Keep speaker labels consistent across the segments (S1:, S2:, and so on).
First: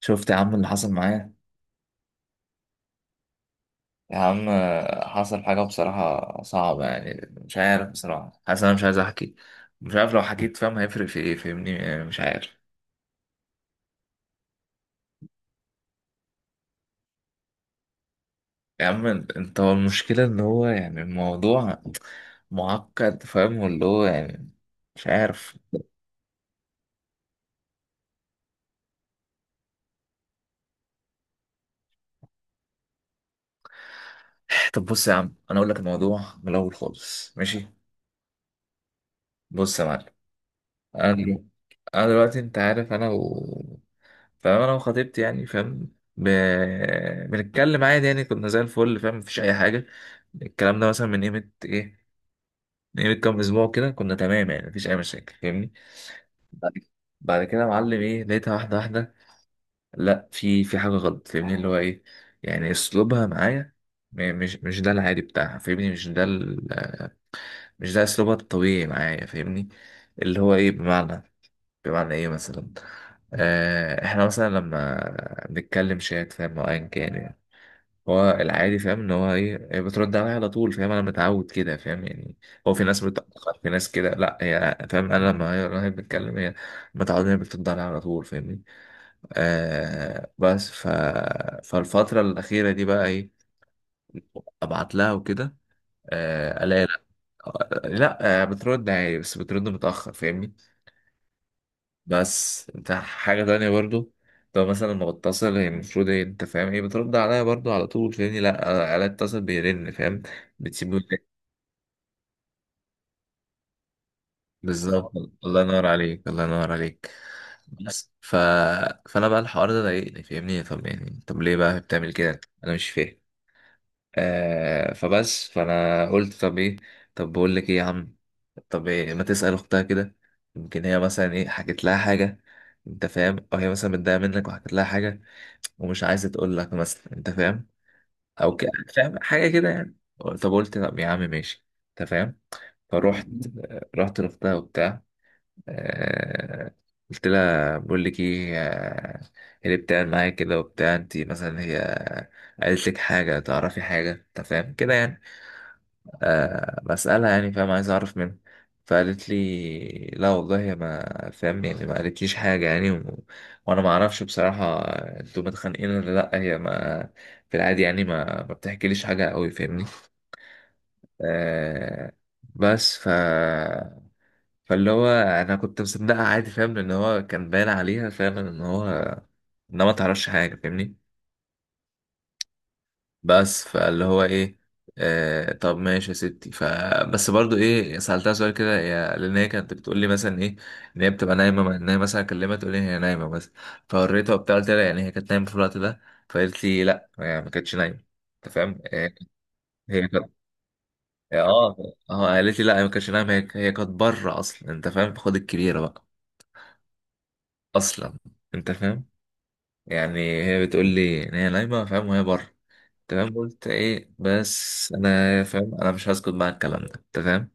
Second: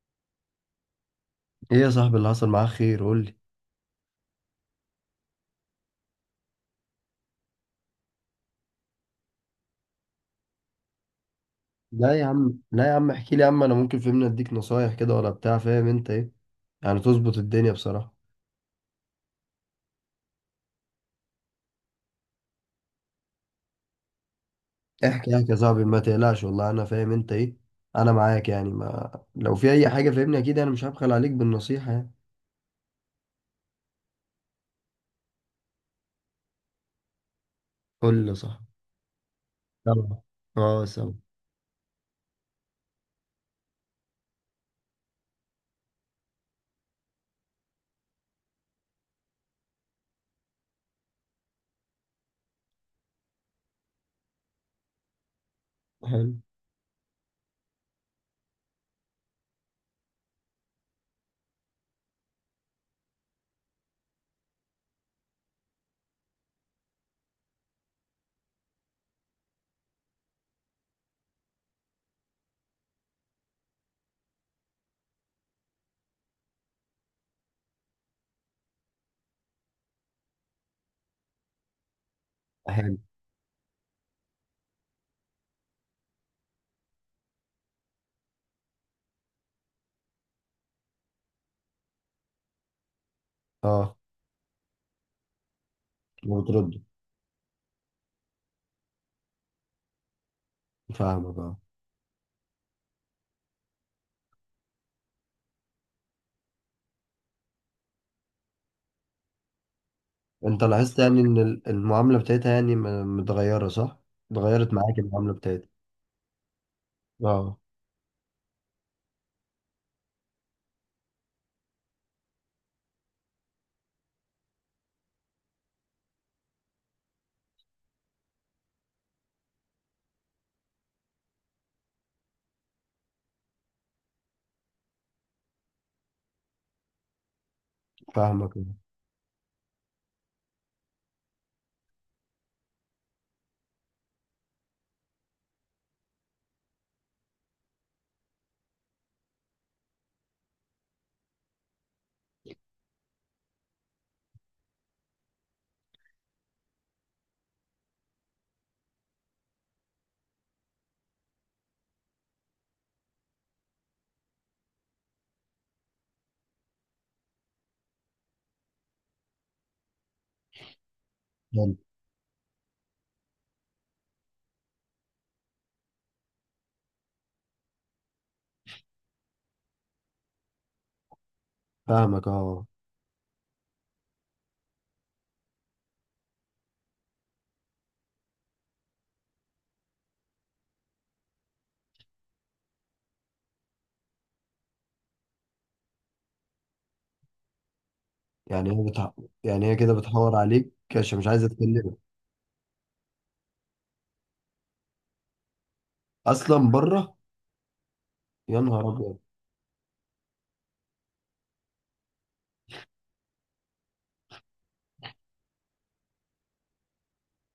S1: شفت يا عم اللي حصل معايا.
S2: ايه يا صاحبي، اللي حصل معاك خير قول لي.
S1: يا عم، حصل حاجة بصراحة صعبة يعني. مش عارف بصراحة، حاسس أنا مش عايز أحكي. مش عارف لو حكيت فاهم هيفرق في إيه، فاهمني؟ يعني
S2: لا
S1: مش
S2: يا
S1: عارف.
S2: عم لا يا عم احكي لي يا عم، انا ممكن فهمني اديك نصايح كده ولا بتاع، فاهم انت ايه يعني تظبط الدنيا بصراحة.
S1: يا عم أنت، هو المشكلة إن هو يعني الموضوع معقد، فاهم؟ واللي هو يعني مش
S2: احكي احكي يا
S1: عارف.
S2: صاحبي ما تقلقش، والله انا فاهم انت ايه، انا معاك يعني، ما لو في اي حاجة فهمني اكيد انا مش هبخل عليك بالنصيحة يعني.
S1: طب بص يا عم، أنا أقول لك الموضوع من الأول خالص، ماشي؟
S2: قول لي يا صاحبي.
S1: بص يا معلم،
S2: سامع. اه
S1: انا
S2: سامع.
S1: دلوقتي انا دلوقتي انت عارف، انا و... فاهم انا وخطيبتي يعني، فاهم؟ بنتكلم عادي يعني، كنا زي الفل فاهم، مفيش اي حاجه. الكلام ده مثلا من قيمه كام اسبوع كده، كنا تمام يعني مفيش اي مشاكل فاهمني.
S2: حلو.
S1: بعد بعد كده يا معلم ايه، لقيتها واحده واحده، لا في حاجه غلط فاهمني، اللي هو ايه، يعني اسلوبها معايا، مش ده العادي بتاعها فاهمني، مش ده اسلوبها الطبيعي معايا فاهمني. اللي هو ايه، بمعنى ايه مثلا. احنا مثلا لما بنتكلم شات فاهم، او ايا كان يعني، هو العادي فاهم ان هو ايه، هي بترد عليا على طول فاهم، انا متعود كده فاهم يعني. هو في
S2: حلو.
S1: ناس بتأخر، في ناس كده، لا هي فاهم، انا لما هي بتتكلم، هي متعود ان هي بترد عليا على طول فاهمني. بس فالفترة الأخيرة دي بقى ايه،
S2: اه.
S1: ابعت لها وكده،
S2: وبترد؟
S1: الاقي لا. لا، بترد عادي بس بترد متأخر فاهمني.
S2: فاهمك اه.
S1: بس انت حاجة تانية برضو، لو مثلا ما بتصل هي المفروض ايه انت فاهم، ايه بترد عليا برضو على طول فاهمني، لا انا اتصل بيرن فاهم،
S2: انت
S1: بتسيبه
S2: لاحظت يعني
S1: يرن.
S2: ان المعاملة بتاعتها يعني متغيرة صح؟ اتغيرت معاك
S1: بالظبط.
S2: المعاملة
S1: الله
S2: بتاعتها.
S1: ينور عليك، الله ينور عليك.
S2: اه
S1: بس فانا بقى الحوار ده ضايقني فاهمني، طب يعني طب ليه بقى بتعمل كده، انا مش فاهم. فبس فانا قلت طب ايه، طب بقول لك ايه يا عم، طب إيه ما تسأل اختها كده، يمكن هي مثلا ايه حكت لها حاجة، انت فاهم، او هي مثلا متضايقة منك وحكت لها حاجة ومش عايزة تقول لك مثلا، انت فاهم،
S2: فاهمك
S1: او
S2: آه.
S1: ك... فاهم حاجة كده يعني. طب قلت طب يا عم ماشي انت فاهم، فروحت رحت لاختها وبتاع، آه، قلت لها بقول لك ايه، إيه اللي بتعمل معايا كده وبتاع، انت مثلا هي قالت لك حاجة، تعرفي حاجة انت فاهم كده يعني. بسألها يعني فاهم، عايز أعرف منها. فقالت لي لا والله يا ما فاهم، يعني ما قالتليش حاجة يعني وأنا ما أعرفش بصراحة أنتوا متخانقين ولا لأ، هي ما في العادي يعني ما بتحكيليش حاجة أوي فاهمني.
S2: حلو.
S1: آه بس فاللي هو أنا كنت مصدقها عادي فاهم، لأن هو كان باين عليها فعلا إن هو إنها ما تعرفش حاجة فاهمني.
S2: فاهمك اه.
S1: بس فاللي هو ايه، طب ماشي يا ستي. بس برضو ايه سألتها سؤال كده، هي لان هي كانت بتقول لي مثلا ايه، ان هي بتبقى نايمه، ان هي مثلا اكلمها تقول لي هي نايمه بس. فوريتها وبتاع، قلت لها يعني هي كانت نايمه في الوقت ده، فقالت لي لا يعني ما كانتش نايمه. انت
S2: يعني
S1: فاهم؟
S2: هي بتح... يعني هي كده
S1: هي كانت،
S2: بتحور عليك عشان مش
S1: اه،
S2: عايزه
S1: اه.
S2: تكلمك.
S1: قالت لي لا هي ما كانتش نايمه، هي كانت بره اصلا انت فاهم، خد الكبيره بقى،
S2: اصلا بره.
S1: اصلا.
S2: يا
S1: انت
S2: نهار
S1: فاهم؟
S2: ابيض.
S1: يعني هي بتقول لي ان هي نايمه فاهم، وهي بره. تمام، قلت ايه، بس انا فاهم انا مش هسكت مع الكلام ده انت فاهم،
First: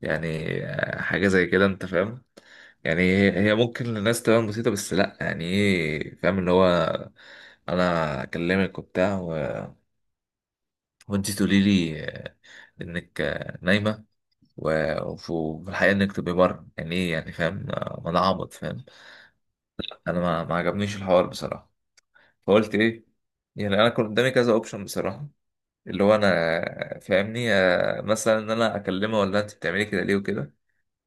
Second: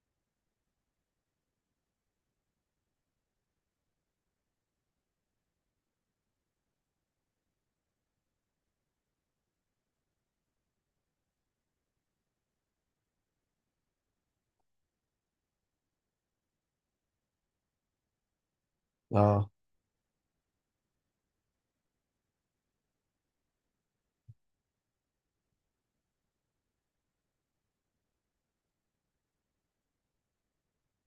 S1: يعني حاجه زي كده انت فاهم، يعني هي ممكن للناس تبان بسيطه، بس لا يعني ايه فاهم، اللي هو انا اكلمك وبتاع وانت تقولي لي انك نايمه، و- وف- وفي الحقيقه انك تبقي بره، يعني ايه يعني فاهم، ما انا عبط فاهم.
S2: اه
S1: انا ما عجبنيش الحوار بصراحه. فقلت ايه، يعني انا كان قدامي كذا اوبشن بصراحه، اللي هو انا فاهمني، مثلا ان انا اكلمها ولا انت بتعملي كده ليه وكده،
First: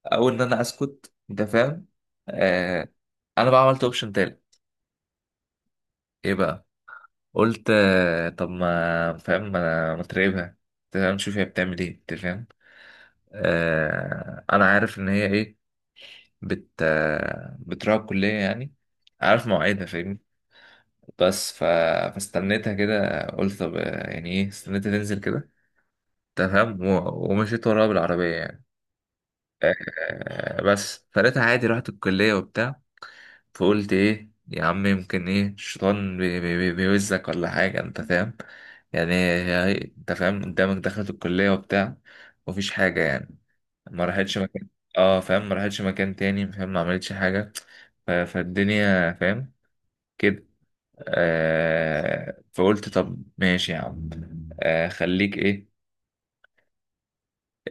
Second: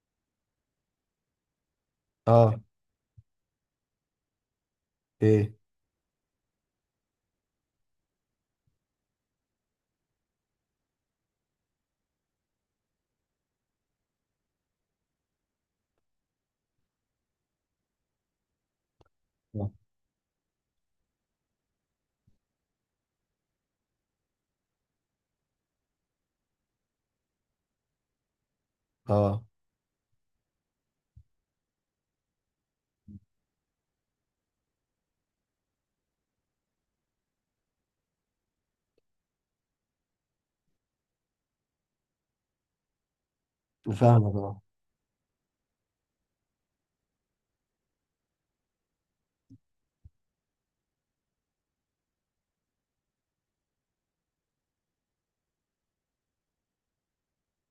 S1: او ان انا اسكت انت فاهم،
S2: اه.
S1: آه انا بقى عملت اوبشن تالت.
S2: ايه.
S1: ايه بقى، قلت طب ما فاهم، ما تراقبها، أنت فاهم، نشوف هي بتعمل ايه انت فاهم. انا عارف ان هي ايه، بت آه، بتروح الكليه يعني، عارف
S2: اه.
S1: مواعيدها فاهمني. بس فاستنيتها كده قلت طب يعني ايه، استنيتها تنزل كده تمام، و- ومشيت وراها بالعربية يعني.
S2: آه.
S1: بس فلقيتها عادي، رحت الكلية وبتاع. فقلت ايه يا عم يمكن ايه الشيطان بيوزك ولا حاجة انت فاهم، يعني انت فاهم قدامك دخلت الكلية وبتاع، مفيش حاجة يعني، ما
S2: فاهمك
S1: راحتش
S2: اه.
S1: مكان. اه فاهم، ما راحتش مكان تاني فاهم، ما عملتش حاجة. فالدنيا فاهم كده. فقلت طب ماشي يا عم، خليك ايه،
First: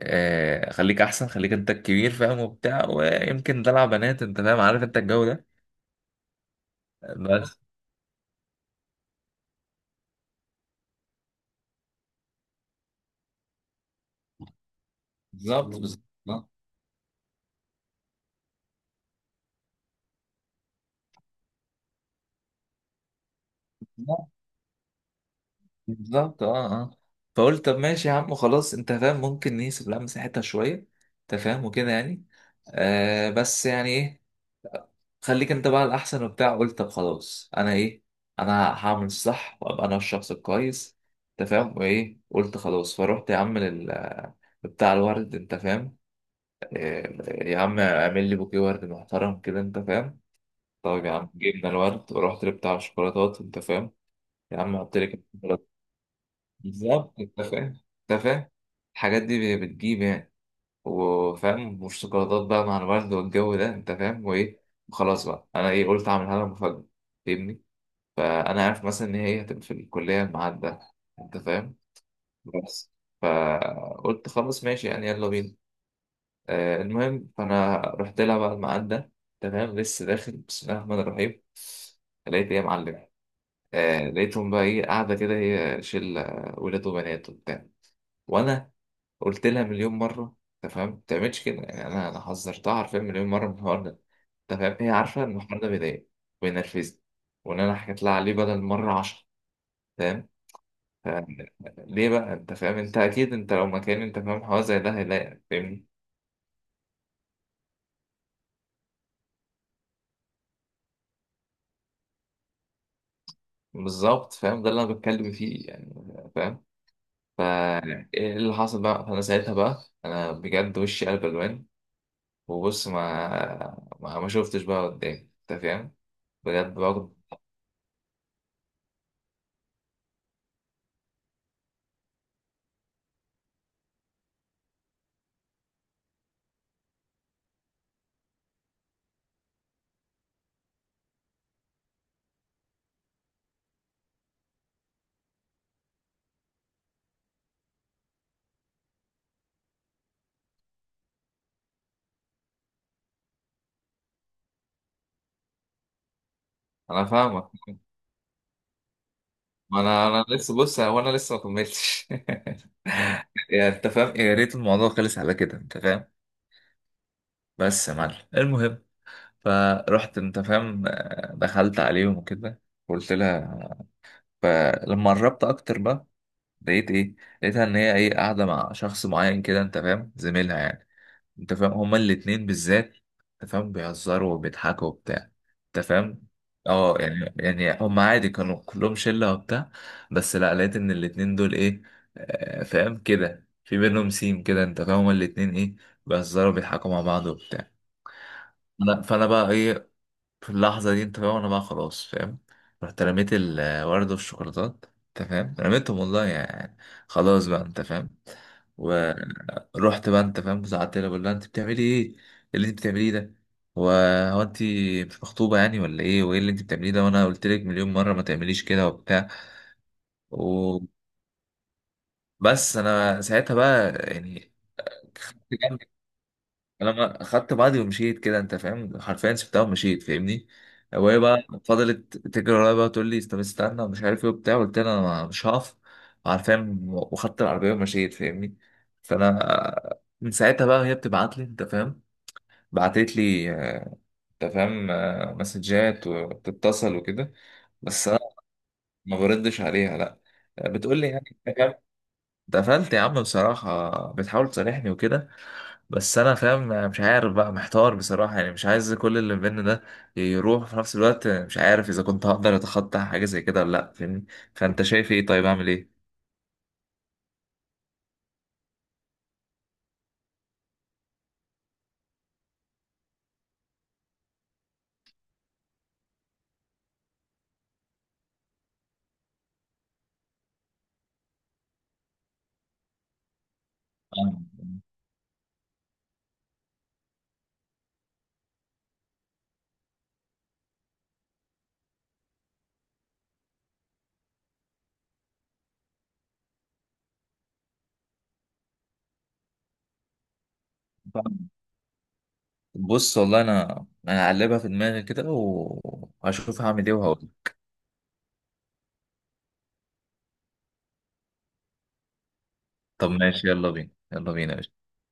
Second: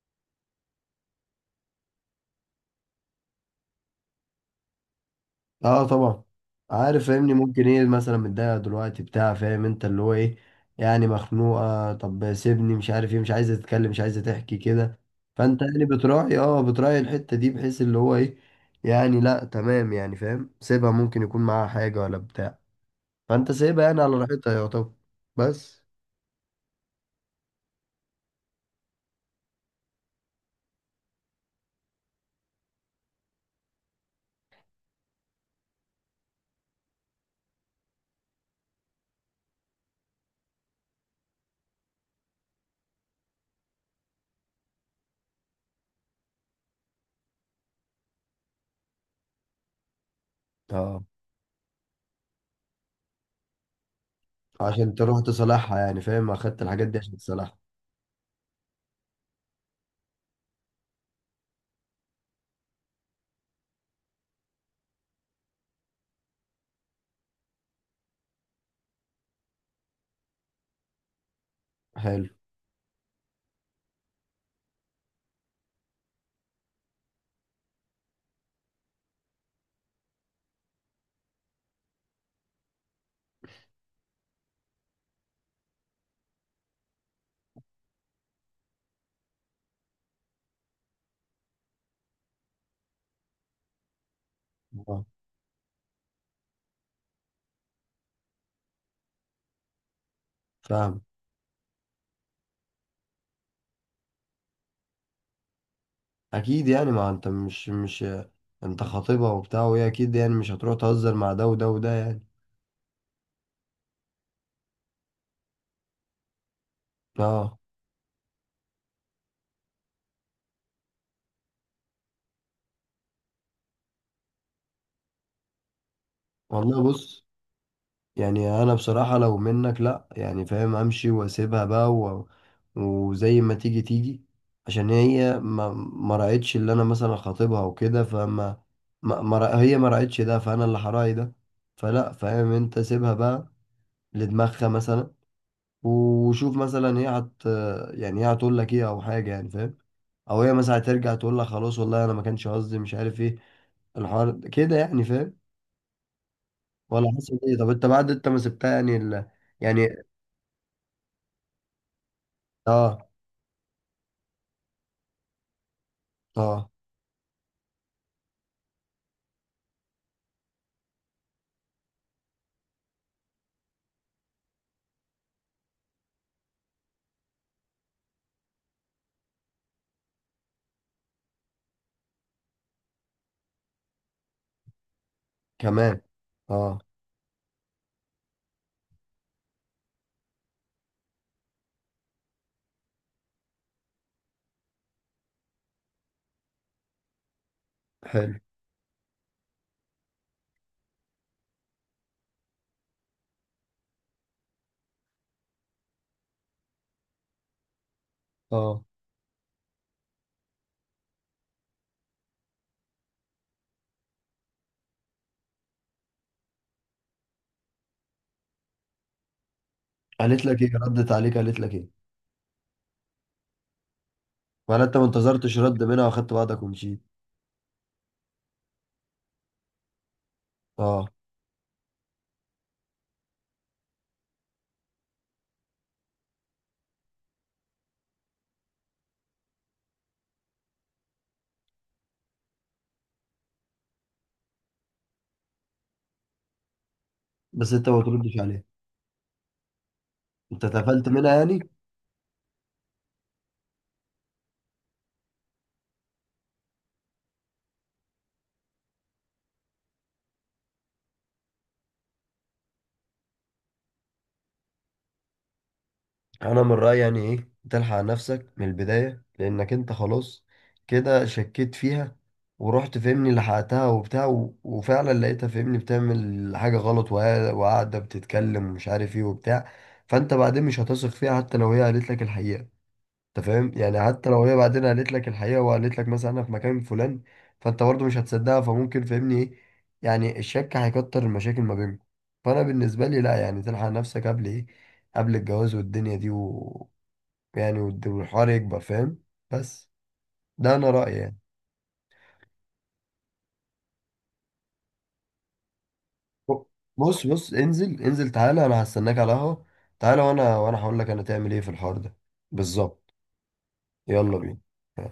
S1: خليك احسن، خليك انت الكبير فاهم وبتاع، ويمكن دلع بنات انت فاهم عارف انت الجو ده،
S2: اه طبعا. عارف فاهمني،
S1: بس.
S2: ممكن ايه مثلا متضايقه دلوقتي بتاع، فاهم انت اللي هو ايه، يعني مخنوقه، طب سيبني مش عارف ايه، مش عايزه تتكلم مش عايزه تحكي كده. فانت
S1: بالظبط
S2: يعني
S1: بالظبط،
S2: بتراعي
S1: آه.
S2: اه بتراعي الحته دي بحيث اللي هو ايه، يعني لا تمام يعني فاهم، سيبها ممكن يكون معاها حاجه ولا بتاع، فانت سيبها يعني على
S1: آه،
S2: راحتها يا طب. بس
S1: بالظبط، اه، اه. فقلت طب ماشي يا عم خلاص، انت فاهم ممكن نسيب لها مساحتها شويه انت فاهم، وكده يعني. بس يعني ايه، خليك انت بقى الاحسن وبتاع. قلت طب خلاص، انا ايه، انا هعمل الصح وابقى انا الشخص الكويس انت فاهم وايه. قلت خلاص، فروحت يا عم بتاع الورد انت فاهم، يا عم اعمل لي بوكيه ورد محترم كده انت فاهم.
S2: اه.
S1: طيب يا عم جبنا الورد، ورحت لبتاع الشوكولاتات انت فاهم، يا عم
S2: عشان
S1: حط لي
S2: تروح
S1: كده
S2: تصلحها
S1: شوكولاتة.
S2: يعني فاهم، اخدت الحاجات دي
S1: بالظبط
S2: عشان
S1: انت
S2: تصلحها.
S1: فاهم، انت فاهم الحاجات دي بتجيب يعني، وفاهم مش شوكولاتات بقى مع الورد والجو ده انت فاهم وايه. وخلاص بقى، انا ايه، قلت اعملها لها مفاجأة فاهمني. فانا عارف مثلا ان هي هتبقى في الكلية الميعاد ده انت فاهم،
S2: حلو.
S1: بس. فقلت خلاص ماشي يعني، يلا بينا. المهم فانا رحت لها بعد ما عدى تمام، لسه داخل بسم الله الرحمن الرحيم، لقيت ايه يا معلم؟ لقيتهم بقى ايه، قاعده كده، هي شله ولاد وبنات وبتاع، وانا قلت لها مليون مره تمام ما تعملش كده يعني، انا حذرتها عارفين مليون مره من الحوار ده تمام، هي
S2: اه
S1: عارفه ان الحوار ده بيضايق وينرفزني، وان انا حكيت لها عليه بدل مره 10 تمام.
S2: فاهم.
S1: ف- ليه بقى، انت فاهم انت اكيد انت لو مكاني انت فاهم حوار زي ده هيضايقك فاهمني.
S2: اكيد يعني، ما انت مش، انت خاطبها وبتاع وهي اكيد يعني مش هتروح تهزر مع ده وده وده يعني.
S1: بالظبط فاهم، ده اللي انا بتكلم فيه يعني فاهم. فا
S2: اه.
S1: ايه اللي حصل بقى، فانا ساعتها بقى انا بجد وشي قلب الوان، وبص ما شفتش بقى قدامي انت فاهم، بجد
S2: والله
S1: برضه.
S2: بص، يعني انا بصراحة لو منك لا يعني فاهم امشي واسيبها بقى و، وزي ما تيجي تيجي، عشان هي ما راعتش اللي انا مثلا خاطبها وكده، فما ما... ما... رأ- هي ما راعتش ده، فانا اللي هراعي ده. فلا فاهم، انت سيبها بقى لدماغها مثلا، وشوف مثلا هي هت يعني هي هتقول لك ايه او حاجه يعني فاهم. او هي مثلا هترجع تقول لك خلاص والله انا ما كانش قصدي، مش عارف ايه الحوار كده يعني فاهم.
S1: انا
S2: ولا حاسس
S1: فاهمك،
S2: ايه، طب انت بعد انت ما سبتها يعني ال،
S1: ما
S2: يعني.
S1: انا لسه، بص هو انا لسه ما كملتش
S2: اه.
S1: يعني انت فاهم، يا ريت الموضوع خلص على كده انت فاهم.
S2: اه.
S1: بس يا معلم المهم، فرحت انت فاهم، دخلت عليهم وكده، قلت لها، فلما قربت اكتر بقى لقيت ايه، لقيتها ان هي ايه، قاعده مع شخص معين كده انت فاهم، زميلها يعني، انت فاهم هما الاتنين بالذات، انت فاهم بيهزروا وبيضحكوا وبتاع، انت
S2: كمان.
S1: فاهم.
S2: اه.
S1: اه يعني هما عادي كانوا كلهم شله وبتاع، بس لا لقيت ان الاتنين دول ايه، فاهم كده في بينهم سيم كده انت فاهم، هما الاتنين ايه بيهزروا وبيضحكوا مع بعض وبتاع.
S2: حلو.
S1: انا فانا بقى ايه، في اللحظة دي انت فاهم انا بقى خلاص فاهم، رحت رميت الورد والشوكولاتات انت فاهم، رميتهم والله يعني، خلاص بقى انت فاهم.
S2: اه.
S1: ورحت بقى انت فاهم زعلت لها، بقول لها انت بتعملي ايه، إيه اللي انت بتعمليه ده، هو هو انت مش مخطوبة يعني ولا ايه، وايه اللي انت بتعمليه ده، وانا قلت لك مليون مرة ما تعمليش كده وبتاع،
S2: قالت لك ايه؟
S1: وبس.
S2: ردت عليك قالت لك ايه؟
S1: انا ساعتها بقى يعني،
S2: ولا انت ما انتظرتش رد منها واخدت بعضك
S1: انا
S2: ومشيت؟
S1: ما خدت بعضي ومشيت كده انت فاهم، حرفيا سبتها ومشيت فاهمني.
S2: اه.
S1: وهي بقى فضلت تجري ورايا بقى تقول لي طب استنى ومش عارف ايه وبتاع، قلت لها انا مش هقف عارفين، وخدت العربيه ومشيت فاهمني. فانا من ساعتها بقى هي بتبعت لي انت فاهم، بعتت لي انت فاهم مسجات وبتتصل وكده.
S2: بس انت ما
S1: بس انا
S2: تردش عليها.
S1: ما بردش عليها، لا.
S2: انت
S1: بتقول
S2: اتقفلت
S1: لي يعني
S2: منها
S1: انت
S2: يعني.
S1: فاهم؟ اتقفلت يا عم بصراحه، بتحاول تصالحني وكده، بس انا فاهم أنا مش عارف بقى، محتار بصراحه يعني، مش عايز كل اللي بينا ده يروح في نفس الوقت، مش عارف اذا كنت هقدر اتخطى حاجه زي كده ولا لا فاهمني. فانت شايف ايه؟ طيب اعمل ايه؟
S2: انا من رايي يعني ايه، تلحق نفسك من البدايه، لانك انت خلاص كده شكيت فيها، ورحت فهمني لحقتها وبتاع وفعلا لقيتها فهمني بتعمل حاجه غلط وقاعده بتتكلم ومش عارف ايه وبتاع. فانت بعدين مش هتثق فيها حتى لو هي قالت لك الحقيقه، انت فاهم يعني، حتى لو
S1: فاهم.
S2: هي بعدين قالت لك الحقيقه وقالت لك مثلا انا في مكان فلان، فانت برضه مش هتصدقها، فممكن فاهمني ايه، يعني الشك هيكتر المشاكل ما بينكم. فانا بالنسبه لي لا يعني، تلحق نفسك قبل ايه، قبل الجواز والدنيا دي و، يعني والحوار يكبر فاهم. بس، ده انا رايي يعني.
S1: فاهم. بص والله انا هقلبها في دماغي كده وهشوف
S2: ب-
S1: هعمل ايه
S2: بص
S1: وهقول.
S2: بص، انزل انزل تعالى، انا هستناك على القهوه. تعالى، وانا هقول لك انا تعمل ايه في الحوار ده.
S1: طب
S2: بالظبط.
S1: ماشي، يلا بينا، يلا
S2: يلا
S1: بينا.
S2: بينا.